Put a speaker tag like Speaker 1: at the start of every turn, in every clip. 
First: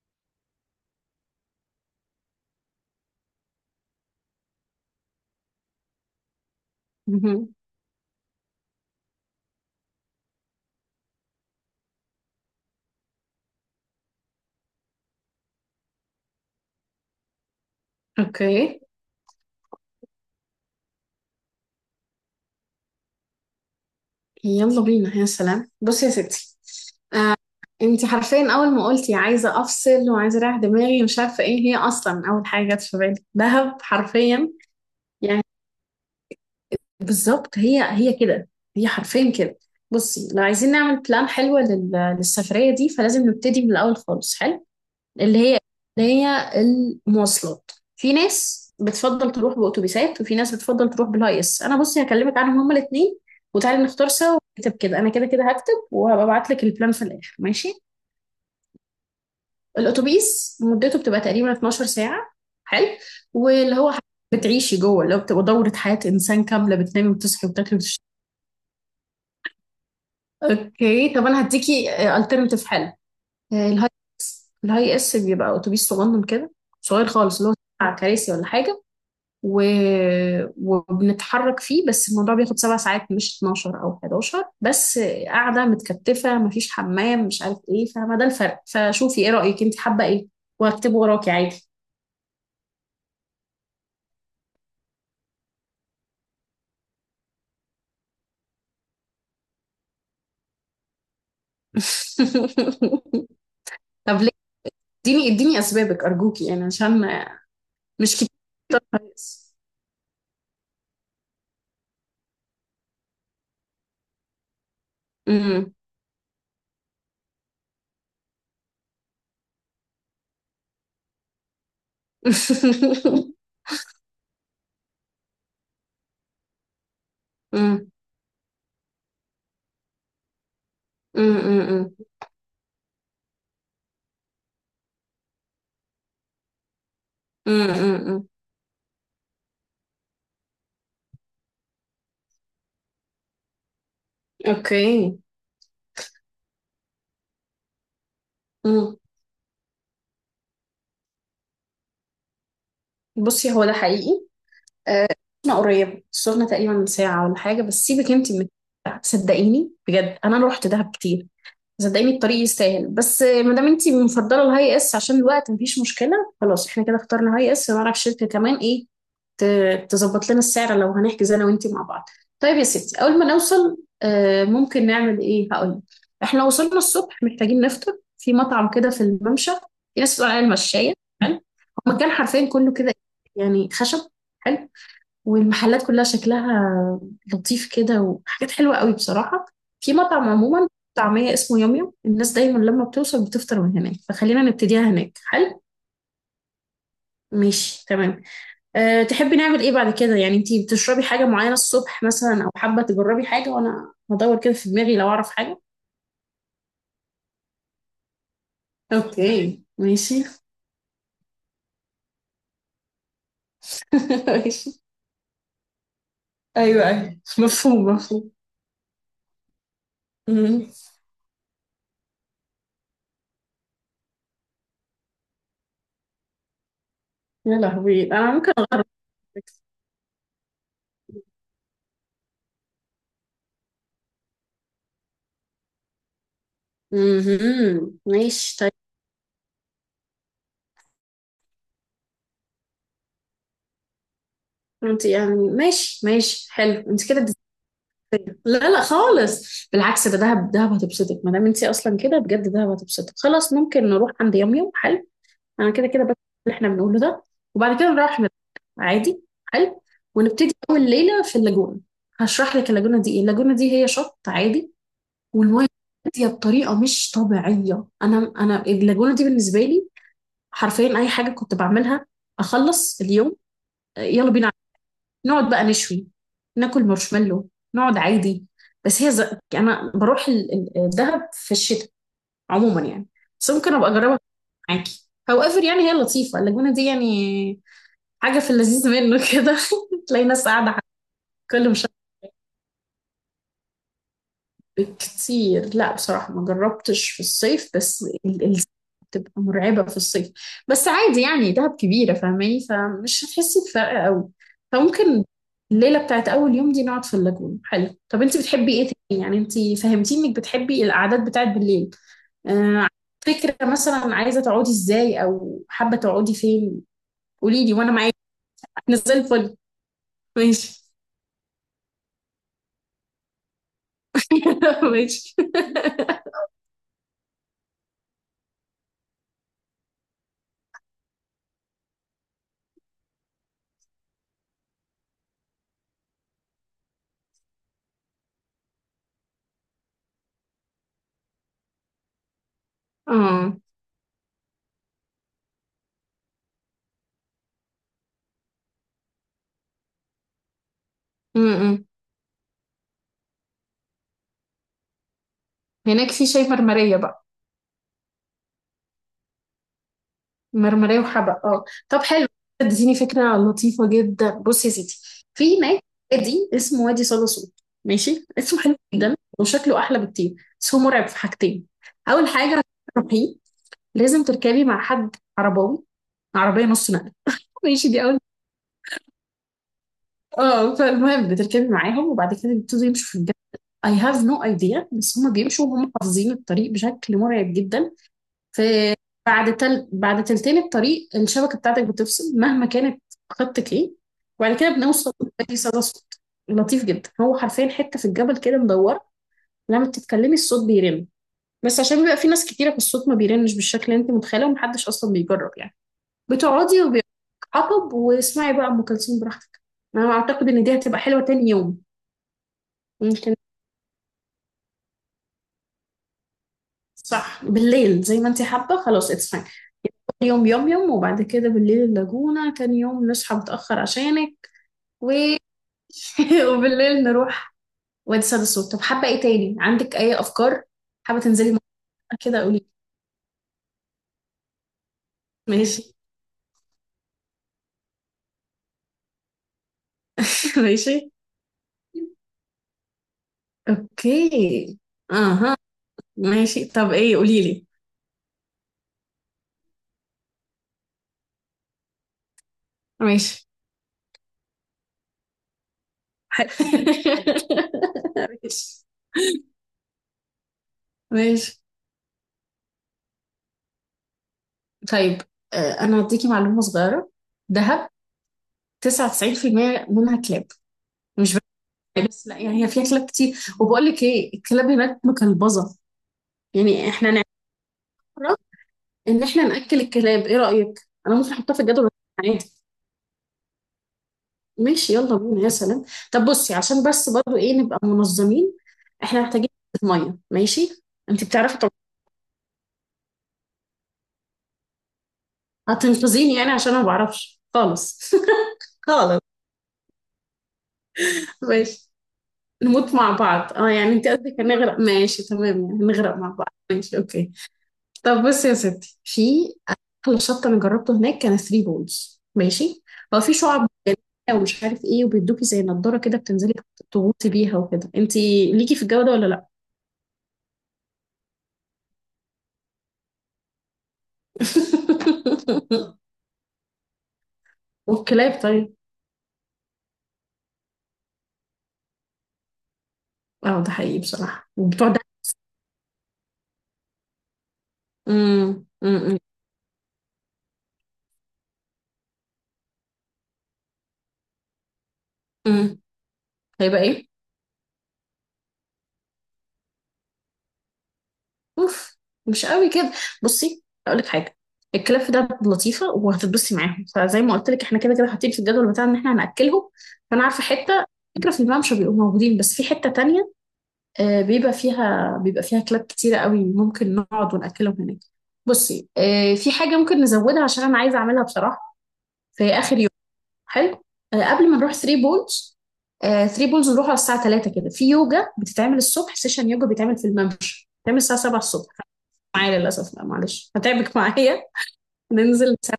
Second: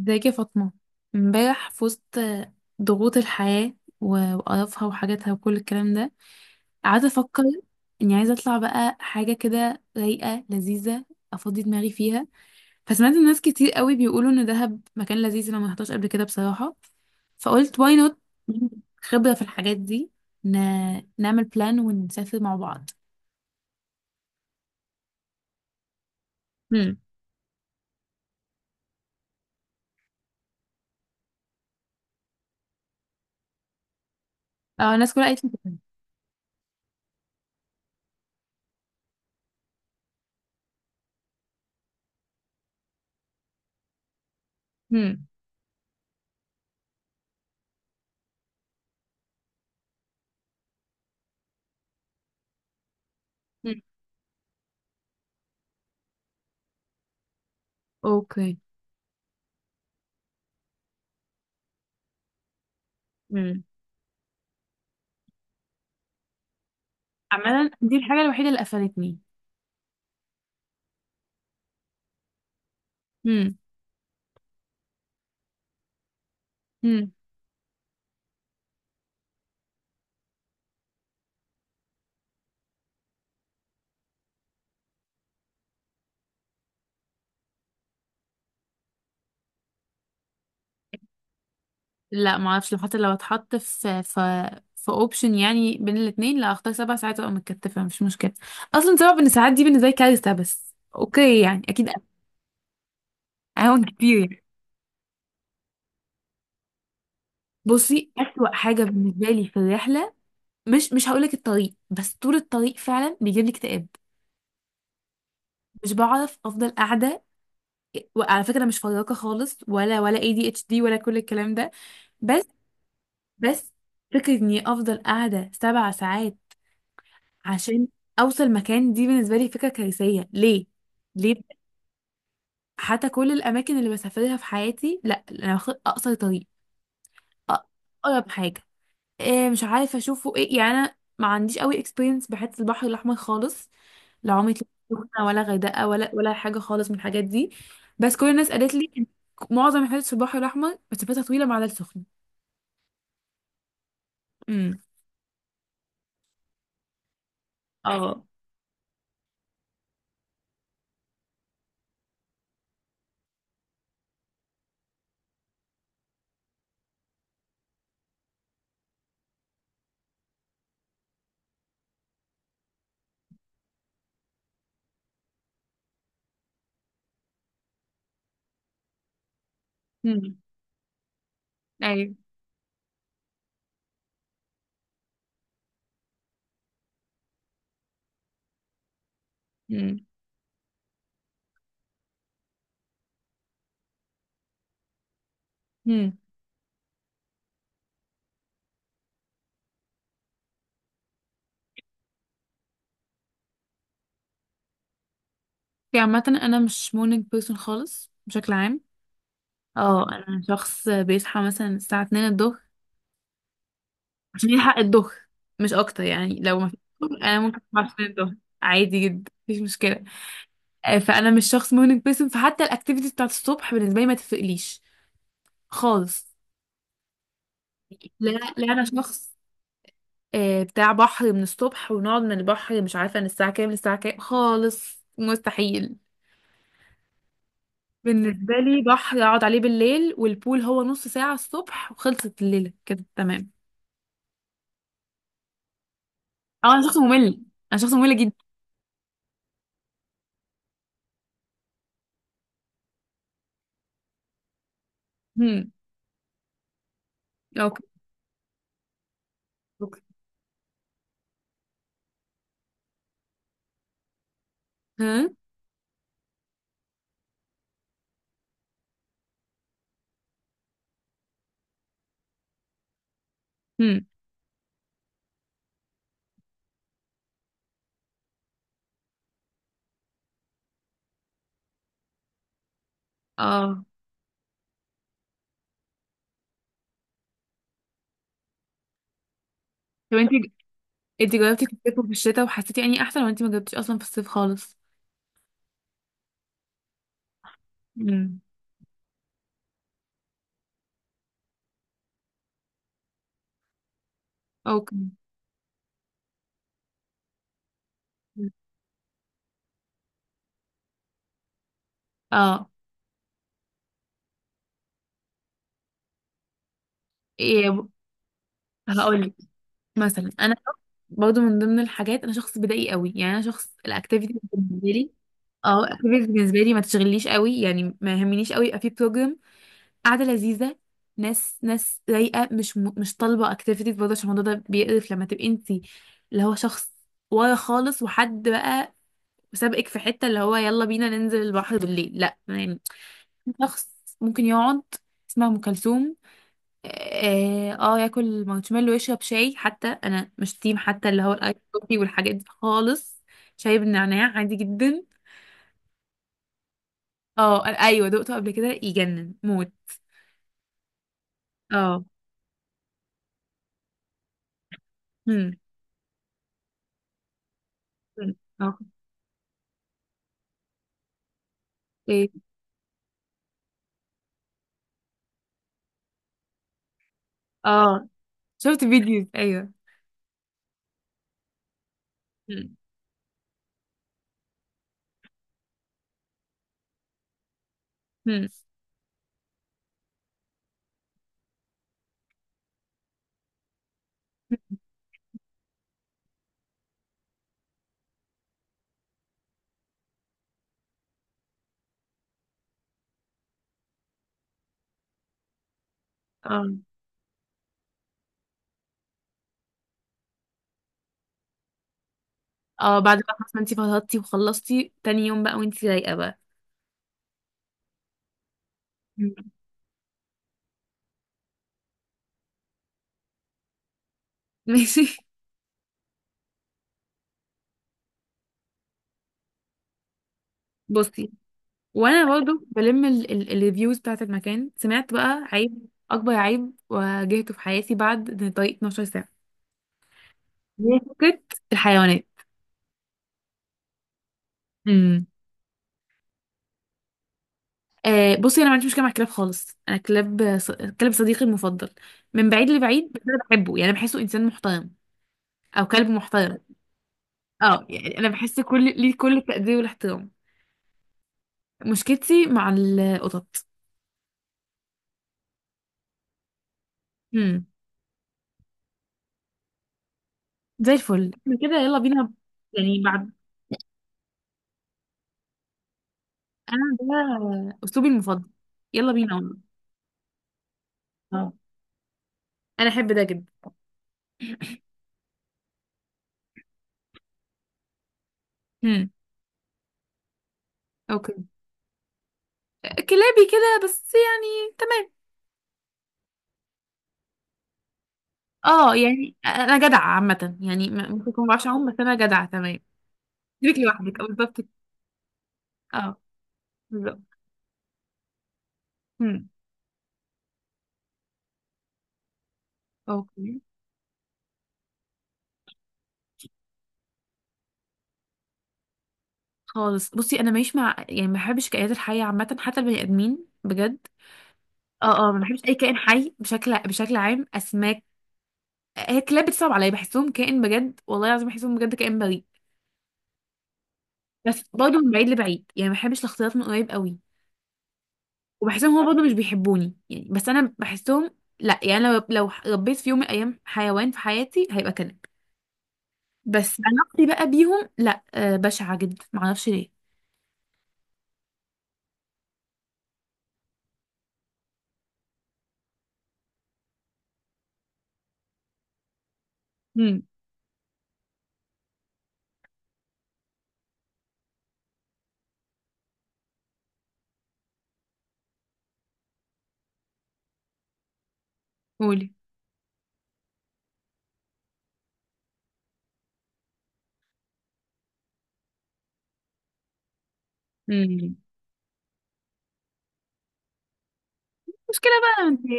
Speaker 1: ازيك يا فاطمة؟ امبارح في وسط ضغوط الحياة وقرفها وحاجاتها وكل الكلام ده، قعدت افكر
Speaker 2: مهم.
Speaker 1: اني عايزة اطلع بقى حاجة كده رايقة لذيذة افضي دماغي فيها. فسمعت الناس كتير قوي بيقولوا ان دهب مكان لذيذ، انا ما رحتهاش قبل كده بصراحة، فقلت واي نوت
Speaker 2: اوكي،
Speaker 1: خبرة في الحاجات دي. ن... نعمل بلان ونسافر مع بعض.
Speaker 2: يلا بينا. يا سلام بصي يا ستي،
Speaker 1: هم.
Speaker 2: انت حرفيا اول ما قلتي عايزه افصل وعايزه اريح دماغي مش عارفه ايه هي، اصلا اول حاجه جت في بالي دهب حرفيا.
Speaker 1: اه الناس كلها
Speaker 2: يعني
Speaker 1: قالت لي كده.
Speaker 2: بالظبط هي هي كده، هي حرفيا كده. بصي، لو عايزين نعمل بلان حلوه للسفريه دي فلازم نبتدي من الاول خالص. حلو.
Speaker 1: هم.
Speaker 2: اللي هي اللي هي المواصلات، في ناس بتفضل تروح بأتوبيسات وفي ناس بتفضل تروح بالهاي اس. انا بصي هكلمك عنهم هما الاثنين،
Speaker 1: هم.
Speaker 2: وتعالي نختار سوا ونكتب كده. انا كده كده هكتب وهبقى ابعت لك البلان في الاخر، ماشي؟
Speaker 1: اوكي.
Speaker 2: الاتوبيس مدته بتبقى تقريبا 12 ساعة، حلو،
Speaker 1: هم.
Speaker 2: واللي هو ح- بتعيشي جوه، اللي هو بتبقى دورة حياة انسان كاملة، بتنامي وتصحي
Speaker 1: عملا
Speaker 2: وبتاكلي وتشربي.
Speaker 1: دي الحاجة الوحيدة اللي قفلتني.
Speaker 2: اوكي، طب انا هديكي الترنتيف حلو. آه، الهاي الهاي اس بيبقى اتوبيس صغنن كده، صغير
Speaker 1: هم.
Speaker 2: خالص، اللي هو 7 كراسي ولا حاجة و... وبنتحرك فيه. بس الموضوع بياخد 7 ساعات، مش 12 او 11 بس. قاعده متكتفه، مفيش حمام، مش عارف ايه، فما ده الفرق. فشوفي ايه رايك، انت حابه ايه، وهكتبه وراكي عادي.
Speaker 1: لا ما اعرفش، لو حتى لو اتحط في اوبشن يعني بين الاثنين، لا اختار سبع ساعات ابقى متكتفه مش مشكله. اصلا سبع بن ساعات دي بالنسبه لي كارثه، بس اوكي يعني اكيد اهون
Speaker 2: طب
Speaker 1: كتير
Speaker 2: ليه؟
Speaker 1: يعني.
Speaker 2: اديني اديني اسبابك ارجوكي، يعني عشان
Speaker 1: بصي،
Speaker 2: مش كتير.
Speaker 1: اسوأ
Speaker 2: طب
Speaker 1: حاجه بالنسبه
Speaker 2: كويس.
Speaker 1: لي في الرحله، مش هقول لك الطريق، بس طول الطريق فعلا بيجيب لي اكتئاب.
Speaker 2: أمم.
Speaker 1: مش بعرف افضل قاعده، وعلى فكره انا مش فراقه خالص ولا اي دي اتش دي ولا كل الكلام ده. بس. بس فكره اني افضل قاعده سبع ساعات
Speaker 2: أمم.
Speaker 1: عشان اوصل مكان، دي بالنسبه لي فكره كارثيه. ليه؟ ليه؟
Speaker 2: أمم. أمم.
Speaker 1: حتى كل الاماكن اللي بسافرها في حياتي، لا انا باخد اقصر طريق،
Speaker 2: أمم. أمم.
Speaker 1: اقرب حاجه. إيه، مش عارفه اشوفه ايه يعني، انا ما عنديش قوي اكسبيرينس بحته البحر الاحمر خالص، لا عمري طلعت
Speaker 2: اوكي.
Speaker 1: سخنه ولا غردقه ولا حاجه خالص من الحاجات دي. بس كل الناس قالت لي
Speaker 2: أمم.
Speaker 1: إن معظم الحاجات في البحر الاحمر مسافتها طويله مع ده السخن.
Speaker 2: بصي، هو ده حقيقي.
Speaker 1: امم.
Speaker 2: آه، انا قريب صرنا تقريبا من ساعة ولا حاجة، بس سيبك
Speaker 1: اه.
Speaker 2: انت من... صدقيني بجد، انا رحت دهب كتير، صدقيني الطريق يستاهل. بس ما دام انت مفضلة الهاي اس عشان الوقت، مفيش مشكلة، خلاص احنا كده اخترنا هاي اس. ونعرف شركة كمان ايه تظبط لنا السعر لو هنحجز انا وانت مع بعض. طيب يا ستي، اول ما نوصل ممكن نعمل ايه، هقول. احنا وصلنا الصبح محتاجين نفطر في مطعم كده في الممشى، في ناس بتقول
Speaker 1: امم.
Speaker 2: عليه المشاية. حلو. هو مكان
Speaker 1: ايوه.
Speaker 2: حرفيا كله كده يعني خشب. حلو. والمحلات كلها شكلها لطيف كده، وحاجات حلوة قوي بصراحة. في
Speaker 1: امم.
Speaker 2: مطعم عموما طعمية اسمه يوم يوم، الناس دايما لما بتوصل بتفطر من هناك، فخلينا نبتديها هناك، حلو.
Speaker 1: امم.
Speaker 2: ماشي، تمام. أه، تحبي نعمل ايه بعد كده؟ يعني انتي بتشربي حاجة معينة الصبح مثلا، او حابة تجربي حاجة وانا هدور كده في دماغي لو اعرف حاجة.
Speaker 1: في عامه انا مش مورنينج بيرسون خالص بشكل عام،
Speaker 2: اوكي
Speaker 1: اه
Speaker 2: ماشي.
Speaker 1: انا شخص بيصحى مثلا الساعة 2 الظهر عشان يلحق
Speaker 2: ماشي.
Speaker 1: الظهر، مش اكتر. يعني لو ما فيش
Speaker 2: ايوه
Speaker 1: ظهر،
Speaker 2: ايوه،
Speaker 1: انا ممكن اصحى
Speaker 2: مفهوم
Speaker 1: على 2
Speaker 2: مفهوم.
Speaker 1: الظهر عادي جدا، مفيش مشكلة.
Speaker 2: مم.
Speaker 1: فانا مش شخص مورنينج بيرسون، فحتى الاكتيفيتي بتاعت الصبح بالنسبة لي ما تفرقليش خالص.
Speaker 2: يا لهوي،
Speaker 1: لا
Speaker 2: انا ممكن
Speaker 1: لا انا
Speaker 2: اغرب.
Speaker 1: شخص، بتاع بحر من الصبح، ونقعد من البحر مش عارفة من الساعة كام للساعة كام، خالص مستحيل
Speaker 2: مهم.
Speaker 1: بالنسبة
Speaker 2: ماشي طيب.
Speaker 1: لي. بحر اقعد عليه بالليل، والبول هو نص ساعة الصبح وخلصت الليلة كده، تمام.
Speaker 2: انت يعني ماشي ماشي
Speaker 1: اه
Speaker 2: حلو
Speaker 1: انا شخص
Speaker 2: انت كده
Speaker 1: ممل، انا شخص ممل
Speaker 2: بتتبسطي. لا لا خالص، بالعكس، ده دهب، دهب هتبسطك، ما دام انت اصلا كده بجد دهب هتبسطك. خلاص ممكن نروح عند يوم يوم، حلو.
Speaker 1: جدا.
Speaker 2: انا كده كده بس اللي احنا بنقوله ده، وبعد
Speaker 1: اوكي.
Speaker 2: كده نروح نرجع عادي. حلو.
Speaker 1: اوكي.
Speaker 2: ونبتدي اول ليله في اللاجونه. هشرح لك اللاجونه دي ايه. اللاجونه دي هي شط عادي،
Speaker 1: ها.
Speaker 2: والميه هاديه بطريقه مش طبيعيه. انا اللاجونه دي بالنسبه لي حرفيا اي حاجه كنت بعملها اخلص اليوم،
Speaker 1: هم.
Speaker 2: يلا بينا نقعد بقى، نشوي، ناكل مارشميلو، نقعد عادي. بس هي انا بروح الدهب في الشتاء عموما يعني. بس ممكن
Speaker 1: اه.
Speaker 2: ابقى اجربها معاكي، هاو ايفر، يعني هي لطيفه اللاجونه دي، يعني حاجه في اللذيذ منه كده.
Speaker 1: طب
Speaker 2: تلاقي
Speaker 1: انت
Speaker 2: ناس قاعده على...
Speaker 1: انت جربتي
Speaker 2: كل،
Speaker 1: في
Speaker 2: مش
Speaker 1: الصيف وفي الشتاء وحسيتي يعني احسن، ولا انت ما جربتيش اصلا في الصيف خالص؟
Speaker 2: كتير، لا، بصراحة ما جربتش في الصيف، بس
Speaker 1: امم.
Speaker 2: بتبقى مرعبة في الصيف. بس عادي يعني، دهب كبيرة فاهماني، فمش هتحسي بفرق قوي.
Speaker 1: اوكي.
Speaker 2: فممكن الليلة بتاعت أول يوم دي نقعد في اللاجون، حلو. طب أنت بتحبي إيه تاني؟ يعني أنت فهمتيني إنك بتحبي القعدات بتاعت بالليل.
Speaker 1: اه.
Speaker 2: آه، فكرة، مثلا عايزة تقعدي إزاي أو حابة تقعدي فين، قولي لي
Speaker 1: ايه
Speaker 2: وأنا معاكي. أنا زي
Speaker 1: هقول لك؟
Speaker 2: الفل.
Speaker 1: مثلا انا
Speaker 2: ماشي.
Speaker 1: برضو من ضمن الحاجات، انا شخص بدائي قوي، يعني انا شخص الاكتيفيتي بالنسبه لي،
Speaker 2: ماشي.
Speaker 1: اه الاكتيفيتي بالنسبه لي ما تشغلنيش قوي، يعني ما يهمنيش قوي يبقى في بروجرام، قاعده لذيذه، ناس ناس رايقه، مش طالبه اكتيفيتيز برضه، عشان الموضوع ده بيقرف لما تبقي انت اللي هو شخص ورا خالص وحد بقى وسابقك في حتة اللي هو يلا بينا ننزل البحر بالليل، لا يعني.
Speaker 2: اه.
Speaker 1: شخص ممكن يقعد، اسمها ام كلثوم، اه، ياكل مارشميلو ويشرب شاي. حتى انا مش تيم حتى اللي هو
Speaker 2: م-
Speaker 1: الايس
Speaker 2: م.
Speaker 1: كوفي والحاجات دي خالص، شاي بالنعناع عادي جدا.
Speaker 2: هناك في شاي مرمرية بقى.
Speaker 1: اه ايوه دقته قبل كده يجنن موت.
Speaker 2: مرمرية وحبق، اه طب
Speaker 1: اه.
Speaker 2: حلو، اديتيني فكرة لطيفة جدا. بصي يا ستي،
Speaker 1: هم.
Speaker 2: في هناك وادي اسمه وادي صدى صوت، ماشي.
Speaker 1: هم.
Speaker 2: اسمه حلو
Speaker 1: اه.
Speaker 2: جدا وشكله أحلى بكتير. بس هو مرعب في حاجتين. أول
Speaker 1: ايه؟
Speaker 2: حاجة عشان تروحيه لازم تركبي مع حد عرباوي، عربية نص نقل، ماشي، دي
Speaker 1: اه.
Speaker 2: أول.
Speaker 1: شفت فيديوز، ايوه.
Speaker 2: اه. فالمهم بتركبي معاهم وبعد كده
Speaker 1: هم.
Speaker 2: بيبتدوا يمشوا في الجبل، I have no idea، بس هما بيمشوا وهم حافظين الطريق بشكل مرعب جدا.
Speaker 1: هم.
Speaker 2: في بعد تلتين الطريق الشبكة بتاعتك بتفصل مهما كانت خطك ايه، وبعد كده بنوصل لأي صدى صوت. لطيف جدا، هو حرفيا حتة في الجبل كده مدورة، لما بتتكلمي الصوت بيرن. بس عشان بيبقى في ناس كتيرة في الصوت، ما بيرنش بالشكل اللي انت متخيله، ومحدش اصلا بيجرب يعني.
Speaker 1: اه.
Speaker 2: بتقعدي وبيتحطب واسمعي بقى ام كلثوم براحتك. انا اعتقد ان دي هتبقى حلوة تاني يوم.
Speaker 1: اه بعد
Speaker 2: ممكن
Speaker 1: بقى خلاص، ما انتي فضلتي وخلصتي تاني يوم بقى وانتي رايقة بقى.
Speaker 2: صح بالليل زي ما انت حابة، خلاص اتس
Speaker 1: مم.
Speaker 2: فاين. يوم يوم يوم، وبعد كده بالليل اللاجونة. تاني يوم نصحى متأخر عشانك
Speaker 1: ماشي.
Speaker 2: و... وبالليل نروح وادي سيد الصوت. طب حابة ايه تاني؟ عندك اي افكار؟ حابة
Speaker 1: بصي،
Speaker 2: تنزلي مع...
Speaker 1: وانا
Speaker 2: كده
Speaker 1: برضه
Speaker 2: قولي.
Speaker 1: بلم الريفيوز بتاعت المكان، سمعت بقى
Speaker 2: ماشي.
Speaker 1: عيب، اكبر عيب واجهته في حياتي بعد طريق 12 ساعه، هي
Speaker 2: ماشي.
Speaker 1: فكره الحيوانات.
Speaker 2: اوكي
Speaker 1: امم.
Speaker 2: اها، ماشي طب ايه، قولي لي.
Speaker 1: بصي، انا ما عنديش مشكله مع الكلاب خالص، انا كلب صديقي المفضل من بعيد لبعيد، بس انا
Speaker 2: ماشي.
Speaker 1: بحبه يعني بحسه انسان محترم او كلب
Speaker 2: حلو.
Speaker 1: محترم. اه يعني انا بحس
Speaker 2: ماشي.
Speaker 1: كل ليه كل التقدير والاحترام،
Speaker 2: ماشي
Speaker 1: مشكلتي مع القطط.
Speaker 2: طيب. انا هديكي معلومة صغيرة.
Speaker 1: امم.
Speaker 2: دهب 99% منها كلاب،
Speaker 1: زي الفل
Speaker 2: مش...
Speaker 1: احنا كده، يلا
Speaker 2: بس
Speaker 1: بينا.
Speaker 2: لا يعني هي فيها
Speaker 1: يعني
Speaker 2: كلاب
Speaker 1: بعد،
Speaker 2: كتير. وبقول لك ايه، الكلاب هناك مكلبظة،
Speaker 1: انا
Speaker 2: يعني احنا نعرف
Speaker 1: ده اسلوبي المفضل، يلا
Speaker 2: ان
Speaker 1: بينا
Speaker 2: احنا
Speaker 1: والله.
Speaker 2: ناكل الكلاب. ايه رايك، انا ممكن
Speaker 1: اه
Speaker 2: احطها في الجدول بتاعي عادي؟
Speaker 1: انا احب ده جدا.
Speaker 2: ماشي يلا بينا يا سلام. طب بصي عشان بس برضو ايه، نبقى منظمين.
Speaker 1: امم.
Speaker 2: احنا محتاجين ميه، ماشي. انت
Speaker 1: اوكي
Speaker 2: بتعرفي طب،
Speaker 1: كلابي كده بس يعني، تمام.
Speaker 2: هتنقذيني، يعني عشان انا ما بعرفش خالص.
Speaker 1: اه
Speaker 2: خالص،
Speaker 1: يعني انا جدعه عامه، يعني ممكن اكون ما بعرفش اعوم،
Speaker 2: ماشي.
Speaker 1: بس انا جدعه تمام.
Speaker 2: نموت مع بعض، اه
Speaker 1: سيبك
Speaker 2: يعني انت
Speaker 1: لوحدك او
Speaker 2: قصدك
Speaker 1: بالظبط كده.
Speaker 2: هنغرق، ماشي تمام. يعني
Speaker 1: اه،
Speaker 2: نغرق مع بعض، ماشي
Speaker 1: بالظبط.
Speaker 2: اوكي. طب بصي يا ستي، في
Speaker 1: امم.
Speaker 2: احلى شط انا جربته هناك كان ثري بولز، ماشي. هو في
Speaker 1: اوكي
Speaker 2: شعب مرجانية ومش عارف ايه، وبيدوكي زي نضاره كده بتنزلي تغوصي بيها وكده. انتي ليكي في الجو ده ولا لا؟
Speaker 1: خالص، بصي انا ماليش مع، يعني ما بحبش كائنات الحيه عامه، حتى البني ادمين بجد. اه اه، ما بحبش اي كائن حي بشكل عام، اسماك.
Speaker 2: والكلاب طيب.
Speaker 1: هي الكلاب بتصعب عليا، بحسهم كائن بجد والله العظيم، بحسهم بجد كائن بريء،
Speaker 2: اه ده حقيقي بصراحه،
Speaker 1: بس
Speaker 2: وبتوع
Speaker 1: برضه
Speaker 2: ده.
Speaker 1: من بعيد لبعيد، يعني ما بحبش الاختلاط من قريب قوي، وبحسهم هما
Speaker 2: امم.
Speaker 1: برضه مش بيحبوني يعني، بس انا بحسهم. لا يعني، لو ربيت في يوم من الايام حيوان في حياتي، هيبقى كلب،
Speaker 2: أمم.
Speaker 1: بس
Speaker 2: هيبقى ايه؟
Speaker 1: علاقتي بقى بيهم لا بشعه جدا، ما اعرفش ليه.
Speaker 2: اوف، مش قوي كده. بصي اقول لك حاجه، الكلاب ده لطيفه وهتتبسطي معاهم، فزي ما قلت لك احنا كده كده حاطين في الجدول بتاعنا ان احنا هناكلهم.
Speaker 1: امم.
Speaker 2: فانا عارفه حته، فكره، في الممشى بيبقوا موجودين، بس في حته تانية بيبقى فيها كلاب كتيره قوي، ممكن نقعد وناكلهم هناك. بصي في حاجه ممكن نزودها عشان انا عايزه اعملها بصراحه.
Speaker 1: قولي.
Speaker 2: في اخر يوم حلو، قبل ما نروح 3 بولز. 3 بولز نروح على الساعه 3 كده. في يوجا بتتعمل الصبح، سيشن يوجا بيتعمل في الممشى، بيتعمل الساعه
Speaker 1: امم.
Speaker 2: 7 الصبح. معايا للأسف، لا معلش هتعبك معايا،
Speaker 1: مشكله بقى
Speaker 2: ننزل
Speaker 1: انت
Speaker 2: سوا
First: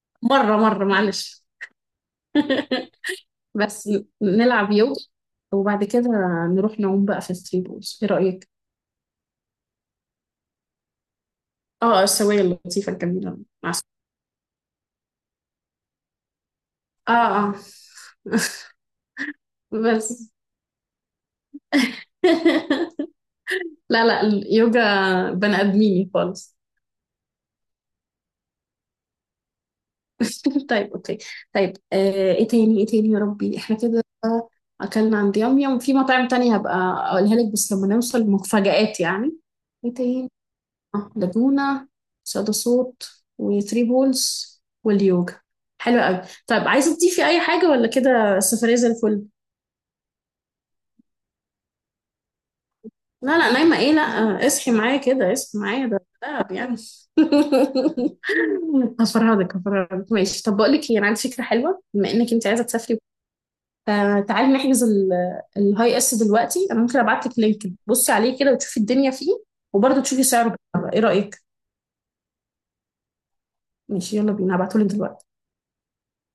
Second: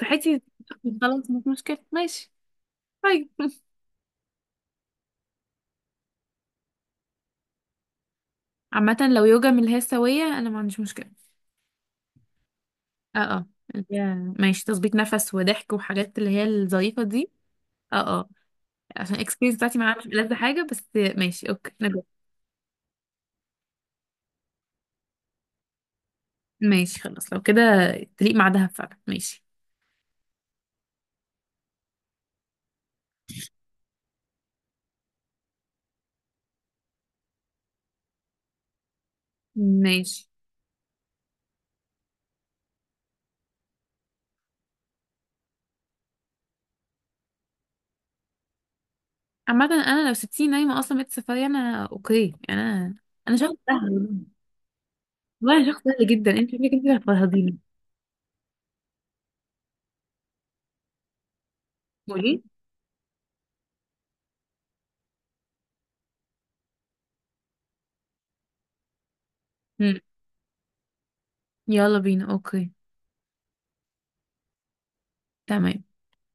Speaker 1: صحتي.
Speaker 2: مرة مرة
Speaker 1: خلاص مش
Speaker 2: معلش.
Speaker 1: مشكله، ماشي. طيب.
Speaker 2: بس نلعب يوجا وبعد كده نروح نعوم بقى في الثري بولز، ايه رأيك؟
Speaker 1: عامه لو يوجا من اللي هي السويه، انا ما عنديش مشكله.
Speaker 2: اه السوية اللطيفة
Speaker 1: اه
Speaker 2: الجميلة،
Speaker 1: اه،
Speaker 2: مع
Speaker 1: ماشي تظبيط نفس وضحك وحاجات اللي هي الظريفه
Speaker 2: اه
Speaker 1: دي.
Speaker 2: اه.
Speaker 1: اه. آه. عشان الاكسبيرينس بتاعتي معاها مش
Speaker 2: بس.
Speaker 1: ألذ حاجه، بس ماشي، اوكي نجرب.
Speaker 2: لا لا، اليوجا بني آدميني خالص.
Speaker 1: ماشي خلاص لو كده، تليق مع دهب فعلا. ماشي.
Speaker 2: طيب اوكي. طيب، آه ايه تاني؟ ايه تاني يا ربي؟ احنا كده اكلنا عند يوم يوم، في مطاعم تانية هبقى اقولها لك بس لما نوصل، مفاجآت يعني. ايه
Speaker 1: ماشي.
Speaker 2: تاني؟ آه، لاجونا، صدى صوت، وثري بولز، واليوجا. حلو قوي. طيب، عايزه تضيفي اي حاجه ولا كده السفريه زي الفل؟
Speaker 1: عامة انا لو سبتيني نايمة اصلا بيت سفاري انا اوكي، يعني انا
Speaker 2: لا لا
Speaker 1: شخص
Speaker 2: نايمه ايه لا.
Speaker 1: سهل،
Speaker 2: اصحي معايا كده،
Speaker 1: والله
Speaker 2: اصحي
Speaker 1: أنا شخص
Speaker 2: معايا، ده
Speaker 1: سهل جدا،
Speaker 2: ده
Speaker 1: انت شكلك
Speaker 2: يعني.
Speaker 1: انت اللي هتفرهديني.
Speaker 2: هفرهدك هفرهدك ماشي. طب بقول لك ايه، انا عندي فكره حلوه بما انك
Speaker 1: قولي.
Speaker 2: انت عايزه تسافري. تعالي نحجز الهاي اس دلوقتي. انا ممكن ابعت لك لينك بصي عليه كده وتشوفي الدنيا فيه،
Speaker 1: امم.
Speaker 2: وبرضه تشوفي سعره بالمرة. ايه رايك؟
Speaker 1: يلا بينا اوكي.
Speaker 2: ماشي يلا بينا، هبعته لك دلوقتي.
Speaker 1: تمام.